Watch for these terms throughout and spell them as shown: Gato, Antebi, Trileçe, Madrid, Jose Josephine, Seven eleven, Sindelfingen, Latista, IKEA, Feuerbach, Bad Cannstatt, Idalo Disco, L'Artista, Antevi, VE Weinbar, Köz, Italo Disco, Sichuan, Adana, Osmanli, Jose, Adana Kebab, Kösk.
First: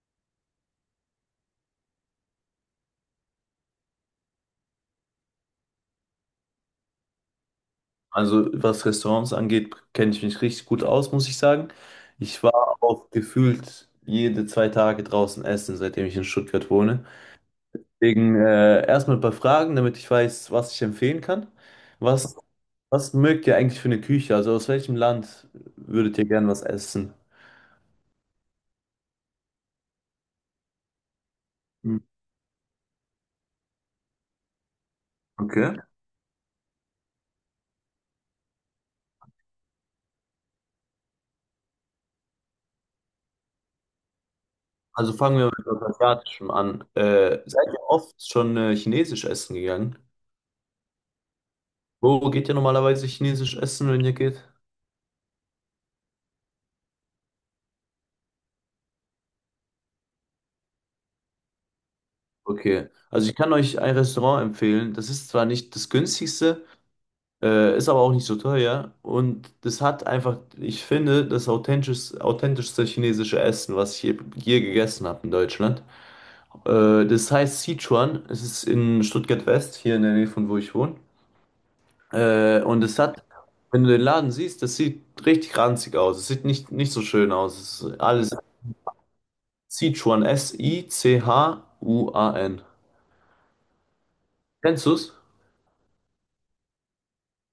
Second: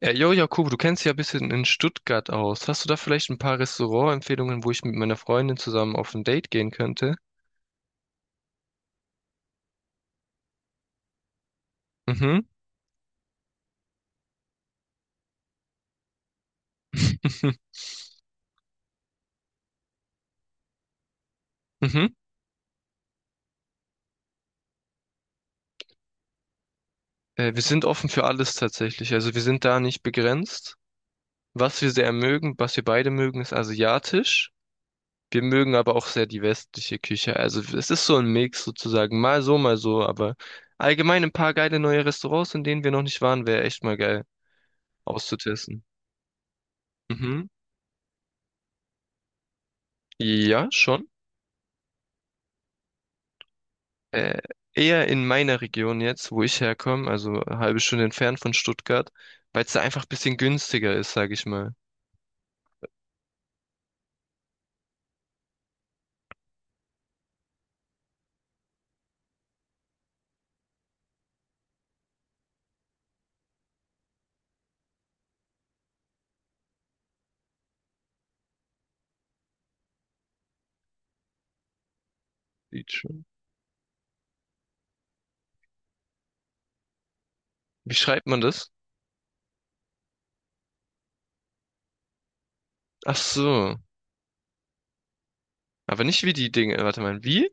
Ja, jo, Jakob, du kennst dich ja ein bisschen in Stuttgart aus. Hast du da vielleicht ein paar Restaurantempfehlungen, wo ich mit meiner Freundin zusammen auf ein Date gehen könnte? Also was Restaurants angeht, kenne ich mich richtig gut aus, muss ich sagen. Mhm. Ich war auch gefühlt jede 2 Tage draußen essen, seitdem ich in Stuttgart wohne. Deswegen erstmal ein paar Fragen, damit ich weiß, was ich empfehlen kann. Mhm. Was, was mögt ihr eigentlich für eine Küche? Also aus welchem Land würdet ihr gern was essen? Wir sind offen für alles tatsächlich. Also wir sind da nicht begrenzt. Was wir Hm. sehr mögen, was wir beide mögen, ist asiatisch. Wir mögen Okay. aber auch sehr die westliche Küche. Also es ist so ein Mix sozusagen. Mal so, mal so. Aber allgemein ein paar geile neue Restaurants, in denen wir noch nicht waren, wäre echt mal geil Also fangen wir mit was auszutesten. Asiatischem an. Mhm. Seid ihr oft schon chinesisch essen gegangen? Ja, schon. Wo geht ihr normalerweise chinesisch essen, wenn ihr Äh, geht? eher in meiner Region jetzt, wo ich herkomme, also eine halbe Stunde entfernt von Stuttgart, weil es da einfach ein bisschen günstiger ist, sag ich mal. Okay, also ich kann euch ein Restaurant empfehlen. Das ist zwar nicht das günstigste, ist aber auch nicht so teuer, und das hat einfach, ich finde, das authentischste chinesische Essen, was ich hier gegessen habe in Deutschland. Das heißt Sichuan. Es ist in Stuttgart West, hier in der Nähe von wo ich wohne. Und Sieht es schon. Wenn du den Laden siehst, das sieht richtig ranzig aus. Es sieht nicht so schön aus. Es Wie ist schreibt alles man das? Sichuan, Sichuan. Ach so. Kennst du's? Aber nicht wie die Dinge. Warte mal, wie?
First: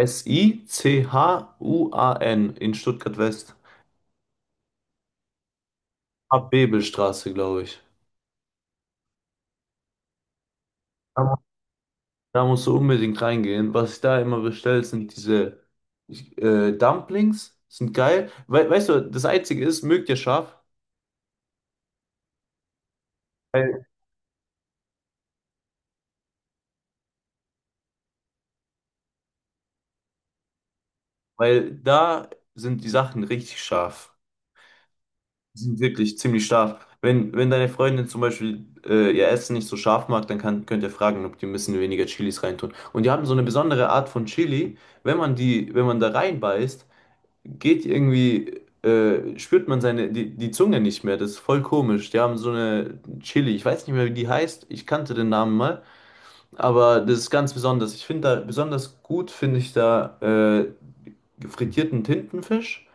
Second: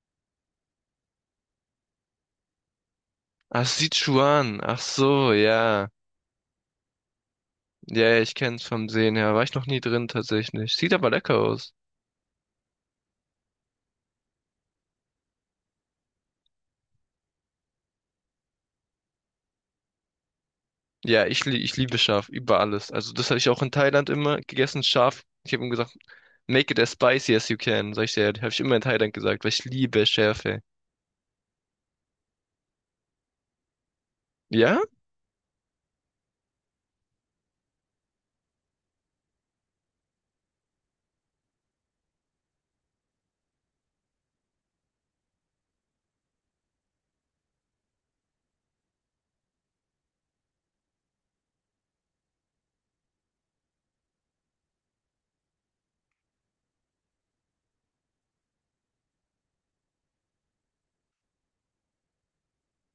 Sichuan in Stuttgart-West. Ach, Sichuan. Ach so, ja. Abbebelstraße, glaube ich. Ja, ja, ich kenn's vom Sehen her. War ich noch nie drin tatsächlich. Sieht aber Da, mu- lecker aus. Da musst du unbedingt reingehen. Was ich da immer bestelle, sind diese Dumplings. Sind geil. We Weißt du, das Einzige ist: Mögt ihr scharf? Ja, ich liebe scharf über alles. Also das habe ich auch in Weil, Thailand immer gegessen, scharf. Ich habe ihm gesagt, make it as spicy as you can. Sag ich dir, habe ich immer in Thailand gesagt, weil ich liebe Schärfe. weil da sind die Sachen richtig scharf. Ja? Die sind wirklich ziemlich scharf. Wenn deine Freundin zum Beispiel ihr Essen nicht so scharf mag, dann könnt ihr fragen, ob die ein bisschen weniger Chilis reintun. Und die haben so eine besondere Art von Chili. Wenn man da reinbeißt, spürt man die Zunge nicht mehr. Das ist voll komisch. Die haben so eine Chili, ich weiß nicht mehr, wie die heißt. Ich kannte den Namen mal, aber das ist ganz besonders. Ich finde da besonders gut, finde ich da frittierten Tintenfisch.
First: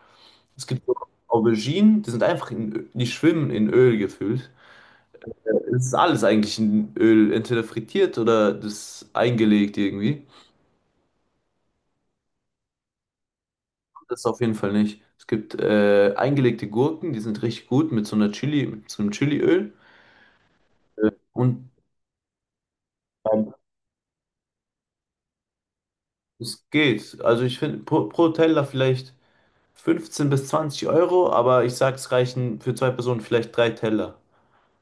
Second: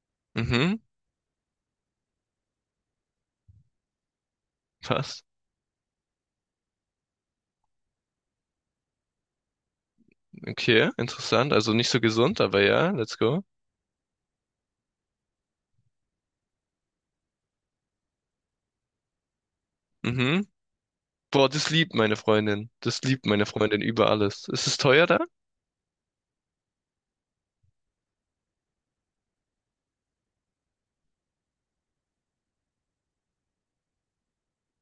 Es Mhm. gibt so Auberginen, die sind einfach die schwimmen in Öl gefüllt. Was? Äh, Es ist alles eigentlich in Öl, entweder frittiert oder das eingelegt irgendwie. Okay, interessant. Also nicht so gesund, aber ja, let's go. Das auf jeden Fall nicht. Es gibt eingelegte Gurken, die sind richtig gut mit so einer Chili, mit so einem Chiliöl. Mhm. Boah, das Und liebt meine Freundin. Das liebt meine ähm, Freundin über alles. Ist es teuer da? es geht. Also ich finde pro Teller vielleicht 15 bis 20 Euro, aber ich sag, es reichen für zwei Personen vielleicht drei Teller.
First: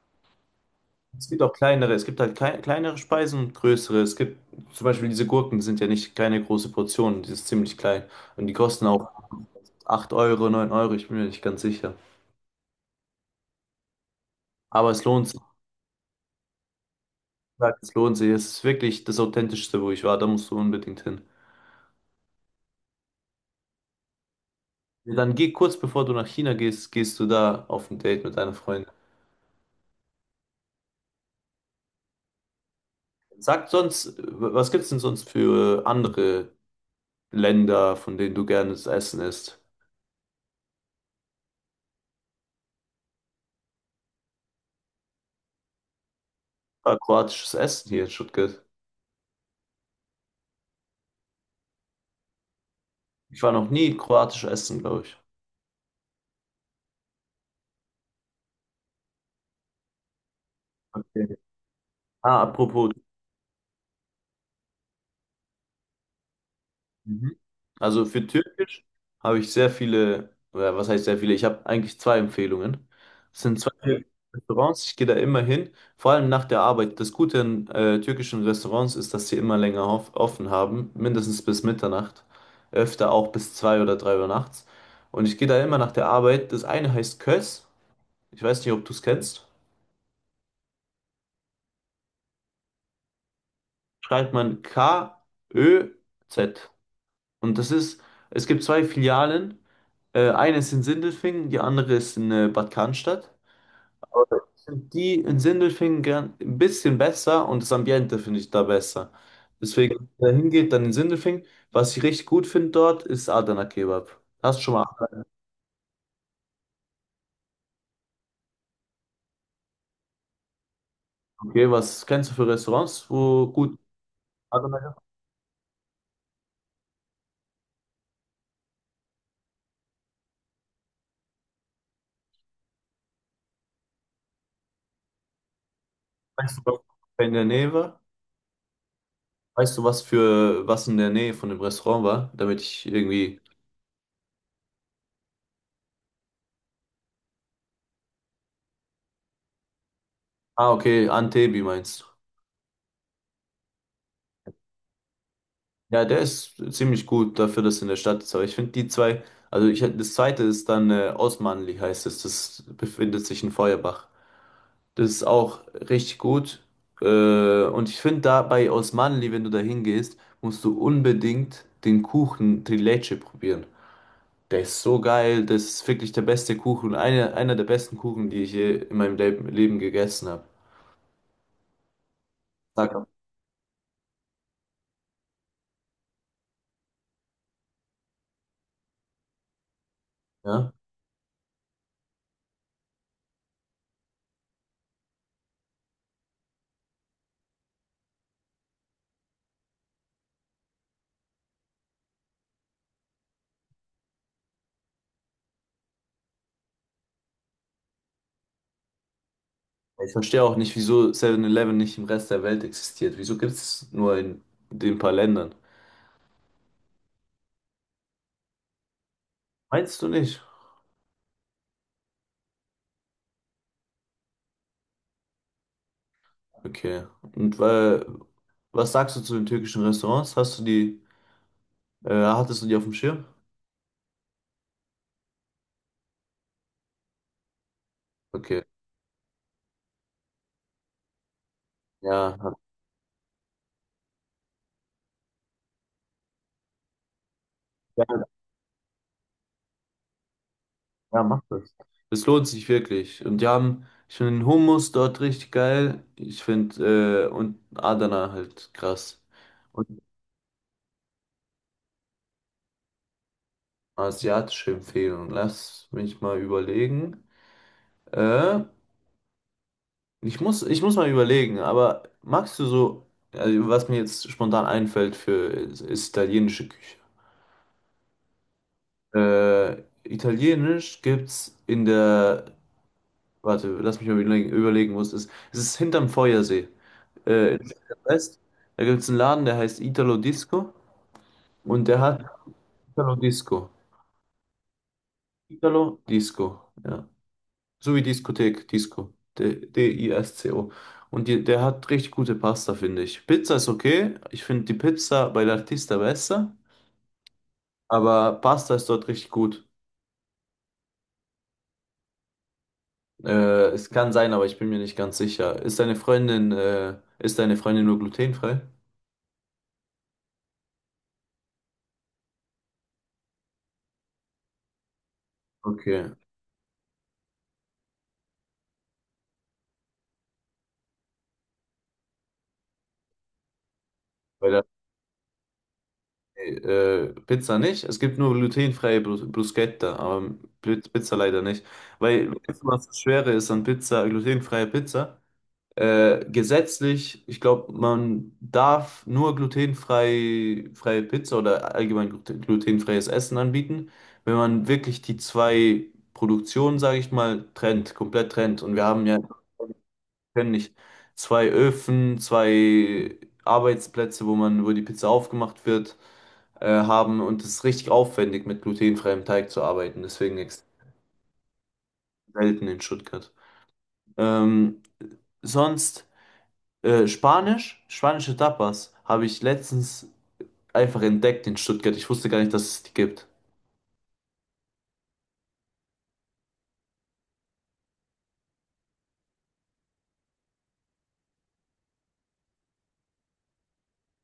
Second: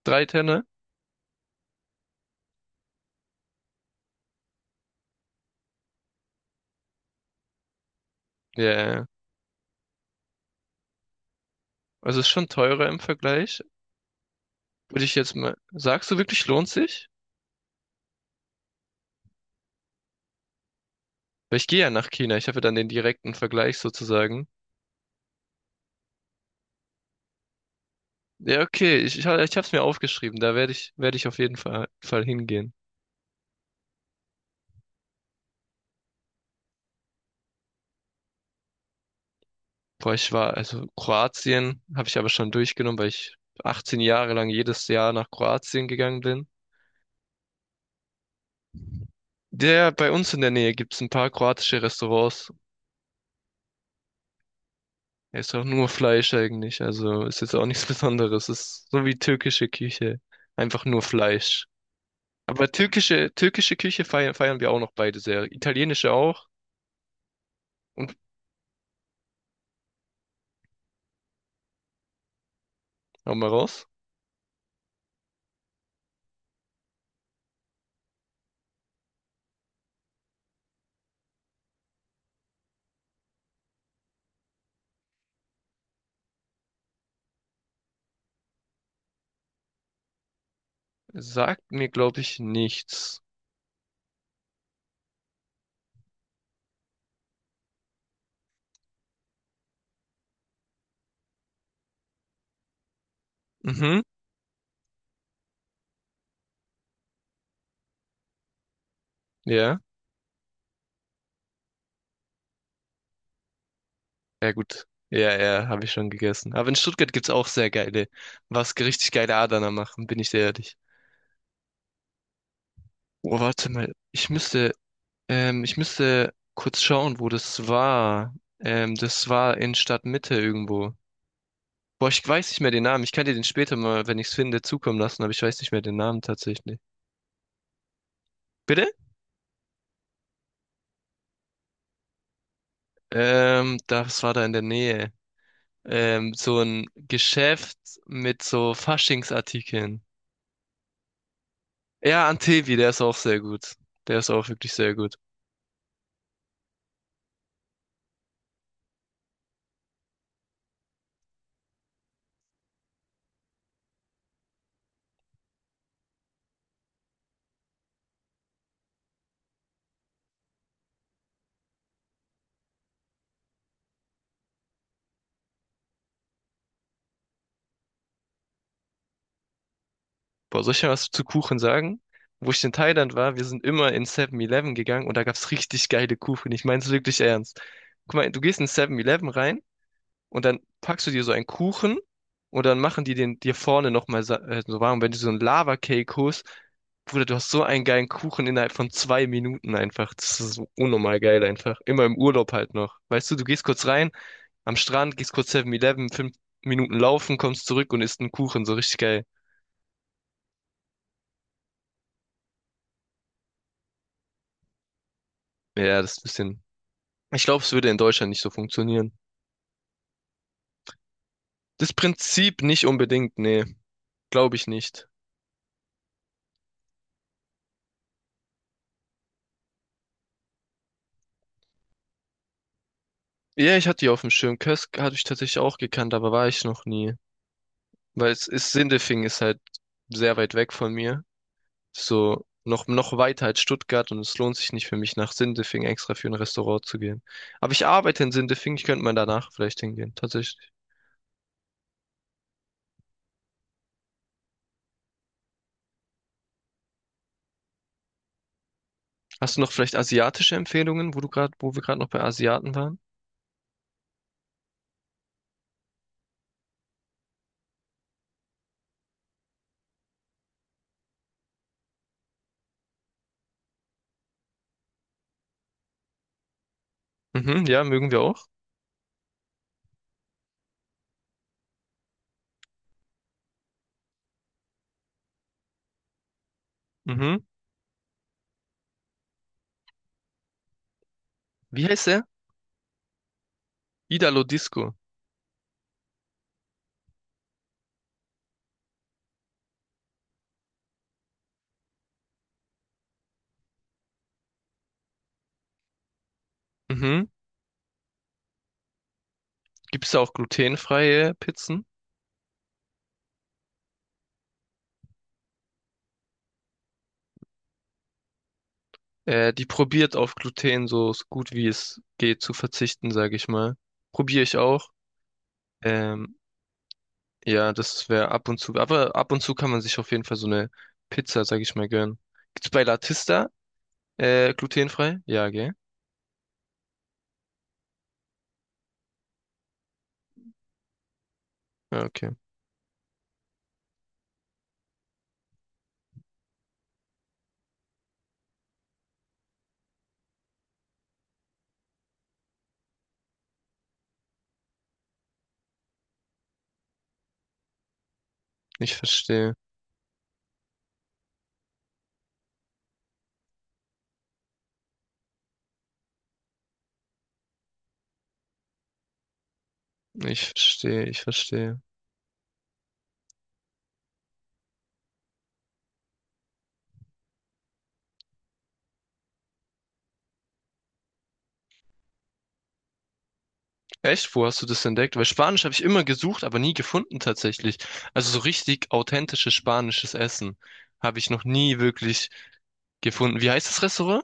Drei Tenner? Es gibt auch kleinere, es gibt halt kleinere Speisen und größere. Es gibt zum Beispiel diese Gurken, die sind ja nicht keine große Portion, die ist ziemlich klein. Und die Ja, kosten ja, ja. auch 8 Euro, 9 Euro, ich bin mir nicht ganz sicher. Also ist schon teurer im Vergleich. Aber Würde es ich lohnt jetzt mal. Sagst du wirklich, lohnt sich? Es lohnt sich. Es ist wirklich das Authentischste, wo ich war. Da musst du unbedingt hin. Weil ich gehe ja nach China. Ich habe ja dann den direkten Vergleich sozusagen. Ja. Dann geh kurz bevor du nach China gehst, gehst du da auf ein Date mit deiner Ja, Freundin. okay. Ich habe es mir aufgeschrieben. Da werde ich auf jeden Fall hingehen. Sag sonst, was gibt's denn sonst für andere Länder, von denen du gerne das Essen isst? Boah, ich war, also Kroatien habe ich aber schon durchgenommen, weil ich 18 Jahre lang jedes Jahr nach Kroatien gegangen bin. Ah, kroatisches Essen hier in Stuttgart. Der bei uns in der Nähe gibt's ein paar kroatische Restaurants. Ich war noch nie kroatisch essen, glaube ich. Er ist auch nur Fleisch eigentlich, also ist jetzt auch nichts Besonderes. Ist so wie türkische Küche, einfach nur Okay. Fleisch. Ah, Aber apropos. türkische Küche feiern wir auch noch beide sehr. Italienische auch. Mhm. Also Und für Türkisch habe ich sehr viele, oder was heißt sehr viele? Ich habe eigentlich zwei Empfehlungen. hau Es mal sind zwei raus. türkische Restaurants, ich gehe da immer hin, vor allem nach der Arbeit. Das Gute an türkischen Restaurants ist, dass sie immer länger offen haben, mindestens bis Mitternacht, öfter auch bis 2 oder 3 Uhr nachts. Und ich gehe da immer nach der Arbeit. Das eine heißt Köz, ich weiß nicht, ob du es kennst. Sagt mir, glaube ich, nichts. Schreibt man Köz. Und das ist, es gibt zwei Filialen. Eine ist in Sindelfingen, die andere ist in Bad Cannstatt. Mhm. Aber sind die in Sindelfingen gern, ein bisschen besser, und das Ambiente finde ich da besser. Ja. Deswegen, wenn man da hingeht, dann in Sindelfingen. Was ich richtig gut finde dort, ist Adana Kebab. Ja Hast du schon mal gut. Adana Kebab? Ja, ja, habe ich schon gegessen. Aber in Stuttgart gibt's auch sehr geile, was richtig geile Adana machen, bin ich sehr ehrlich. Okay, was kennst du für Restaurants, Oh, wo warte gut mal. Adana Kebab? Ich müsste kurz schauen, wo das war. Das war in Stadtmitte irgendwo. Boah, ich weiß nicht mehr den Namen. Ich kann dir den später mal, wenn ich es finde, zukommen lassen, aber ich weiß nicht mehr den Namen Weißt du, tatsächlich. was in der Nähe war? Bitte? Weißt du, was für was in der Nähe von dem Restaurant war? Damit ich irgendwie. Das war da in der Nähe. So ein Geschäft mit so Faschingsartikeln. Ah, okay, Antebi meinst. Ja, Antevi, der ist auch sehr gut. Der ist auch wirklich sehr gut. Ja, der ist ziemlich gut dafür, dass er in der Stadt ist. Aber ich finde die zwei, also ich, das zweite ist dann Osmanli heißt es. Das befindet sich in Feuerbach. Das ist auch richtig gut. Und ich finde da bei Osmanli, wenn du da hingehst, musst du unbedingt den Kuchen Trileçe probieren. Der ist so geil. Das ist wirklich der beste Kuchen. Einer der besten Kuchen, die ich je in meinem Leben gegessen habe. Boah, soll ich dir was zu Kuchen sagen? Wo ich in Sag ab. Thailand war, wir sind immer in Seven eleven gegangen und da gab's richtig geile Kuchen. Ich mein's wirklich ernst. Guck mal, du gehst in Seven eleven rein und dann Ja. packst du dir so einen Kuchen und dann machen die den dir vorne nochmal so warm. Wenn du so einen Lava-Cake holst, Bruder, du hast so einen geilen Kuchen innerhalb von zwei Minuten einfach. Das ist so unnormal geil einfach. Immer im Urlaub halt noch. Weißt du, du gehst kurz rein, am Strand, gehst kurz Seven eleven fünf Minuten laufen, kommst zurück und isst einen Kuchen. So richtig geil. Ich verstehe auch nicht, wieso Seven eleven nicht im Rest der Welt existiert. Wieso gibt es nur in den paar Ländern? Ja, das ist ein bisschen. Ich glaube, es würde in Deutschland nicht so funktionieren. Meinst du nicht? Das Prinzip nicht unbedingt, nee, glaube ich nicht. Okay. Und was sagst du zu den türkischen Restaurants? Hast du die, hattest du die auf dem Schirm? Ja, ich hatte die auf dem Schirm. Kösk hatte ich tatsächlich auch gekannt, aber war ich noch nie. Weil es Okay. ist, Sindelfingen ist halt sehr weit weg von mir. Ja, So noch, noch weiter als Stuttgart und es lohnt sich nicht für mich, nach Sindelfingen extra für ein Restaurant zu gehen. Aber ich arbeite ja, in Sindelfingen, ich könnte mal danach vielleicht hingehen, tatsächlich. ja, mach das. Es lohnt sich wirklich. Ich finde den Hummus dort richtig geil. Und Adana halt krass. Hast du noch Und vielleicht asiatische Empfehlungen, wo du gerade, wo wir gerade noch bei Asiaten waren? asiatische Empfehlung. Lass mich mal überlegen. Äh, Ich muss mal überlegen, aber magst du so, also was mir jetzt spontan einfällt für, ist italienische Küche. Mhm, ja, mögen wir auch. Italienisch gibt's in der, warte, lass mich mal überlegen, wo es ist. Es ist hinterm Feuersee, Mhm. In West. Da gibt's einen Laden, der heißt Italo Disco Wie und der heißt er? hat Italo Disco. Idalo Disco. Italo Disco, ja. So wie Diskothek, Disco. Disco. Der hat richtig gute Pasta, finde ich. Pizza ist okay. Ich finde die Pizza bei L'Artista besser. Mhm. Aber Pasta ist dort richtig gut. Gibt es da auch glutenfreie Pizzen? Äh, es kann sein, aber ich bin mir nicht ganz sicher. Ist deine Freundin nur glutenfrei? Die probiert auf Gluten so, so gut wie es geht zu verzichten, sage ich mal. Probiere ich auch. Okay. Ähm, ja, das wäre ab und zu. Aber ab und zu kann man sich auf jeden Fall so eine Pizza, sage ich mal, gönnen. Gibt's bei Latista Bei der glutenfrei? Ja, gell? Pizza nicht. Es gibt nur glutenfreie Bruschetta, aber Pizza leider nicht. Ja, okay. Weil, weißt du, was das Schwere ist an Pizza, glutenfreie Pizza? Gesetzlich, ich glaube, man darf nur freie Pizza oder allgemein glutenfreies Essen anbieten, wenn man wirklich die zwei Produktionen, sage ich mal, trennt, komplett trennt. Und wir Ich haben ja, wir verstehe. können nicht zwei Öfen, zwei Arbeitsplätze, wo die Pizza aufgemacht wird, haben. Und es ist richtig aufwendig, mit glutenfreiem Teig zu arbeiten. Deswegen Ich extrem verstehe. Ich verstehe. selten in Stuttgart. Ähm, Sonst. Spanisch, spanische Tapas habe ich letztens einfach entdeckt in Stuttgart. Ich wusste gar nicht, dass es die gibt. Echt? Wo hast du das entdeckt? Weil Spanisch habe ich immer gesucht, aber nie gefunden tatsächlich. Also so richtig authentisches spanisches Essen habe ich noch nie wirklich gefunden. Wie heißt das Restaurant?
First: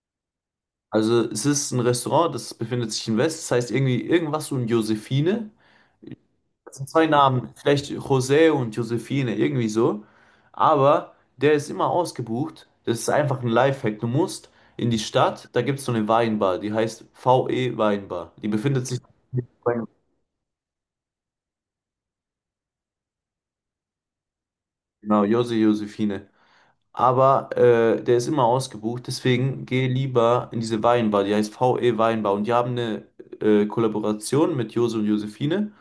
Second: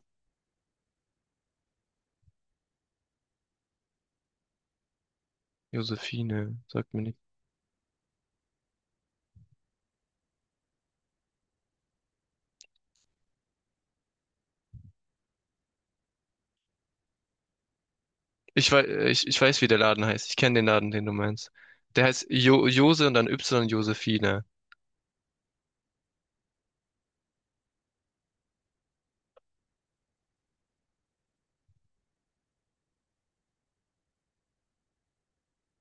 Also es ist ein Restaurant, das befindet sich in West, das heißt irgendwie irgendwas und Josephine. Josephine, Das sind sagt mir zwei nicht. Namen, vielleicht José und Josephine, irgendwie so. Aber der ist immer ausgebucht. Das ist einfach ein Lifehack. Du musst in die Stadt, da gibt es so eine Weinbar, die heißt VE Weinbar. Die Ich weiß, befindet sich. Ich weiß, wie der Laden heißt. Ich kenne den Laden, den du meinst. Der heißt jo Jose und dann Y Josephine. Genau, Jose Josephine. Aber der ist immer ausgebucht, deswegen geh lieber in diese Weinbar, die heißt VE Weinbar. Und die haben eine Kollaboration mit Jose und Josephine.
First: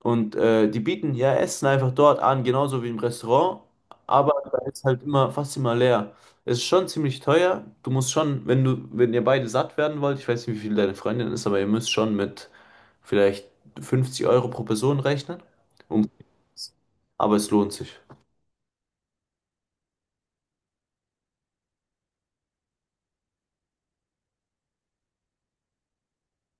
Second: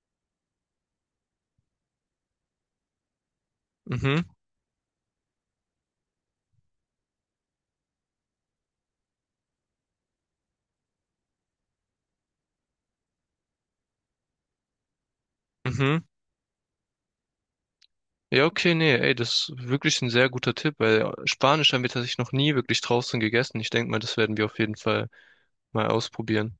Die bieten ja Essen einfach dort an, genauso wie im Restaurant. Mhm, Aber da ist halt immer fast immer leer. Es ist schon ziemlich teuer. Du musst schon, wenn ihr beide satt werden wollt, ich weiß nicht, wie viel deine Freundin ist, aber ihr müsst schon mit vielleicht 50 € pro Person rechnen. mhm. Um, aber es lohnt sich. Ja, okay, nee, ey, das ist wirklich ein sehr guter Tipp, weil Spanisch haben wir tatsächlich noch nie wirklich draußen gegessen. Ich denke mal, das werden wir auf jeden Fall mal ausprobieren.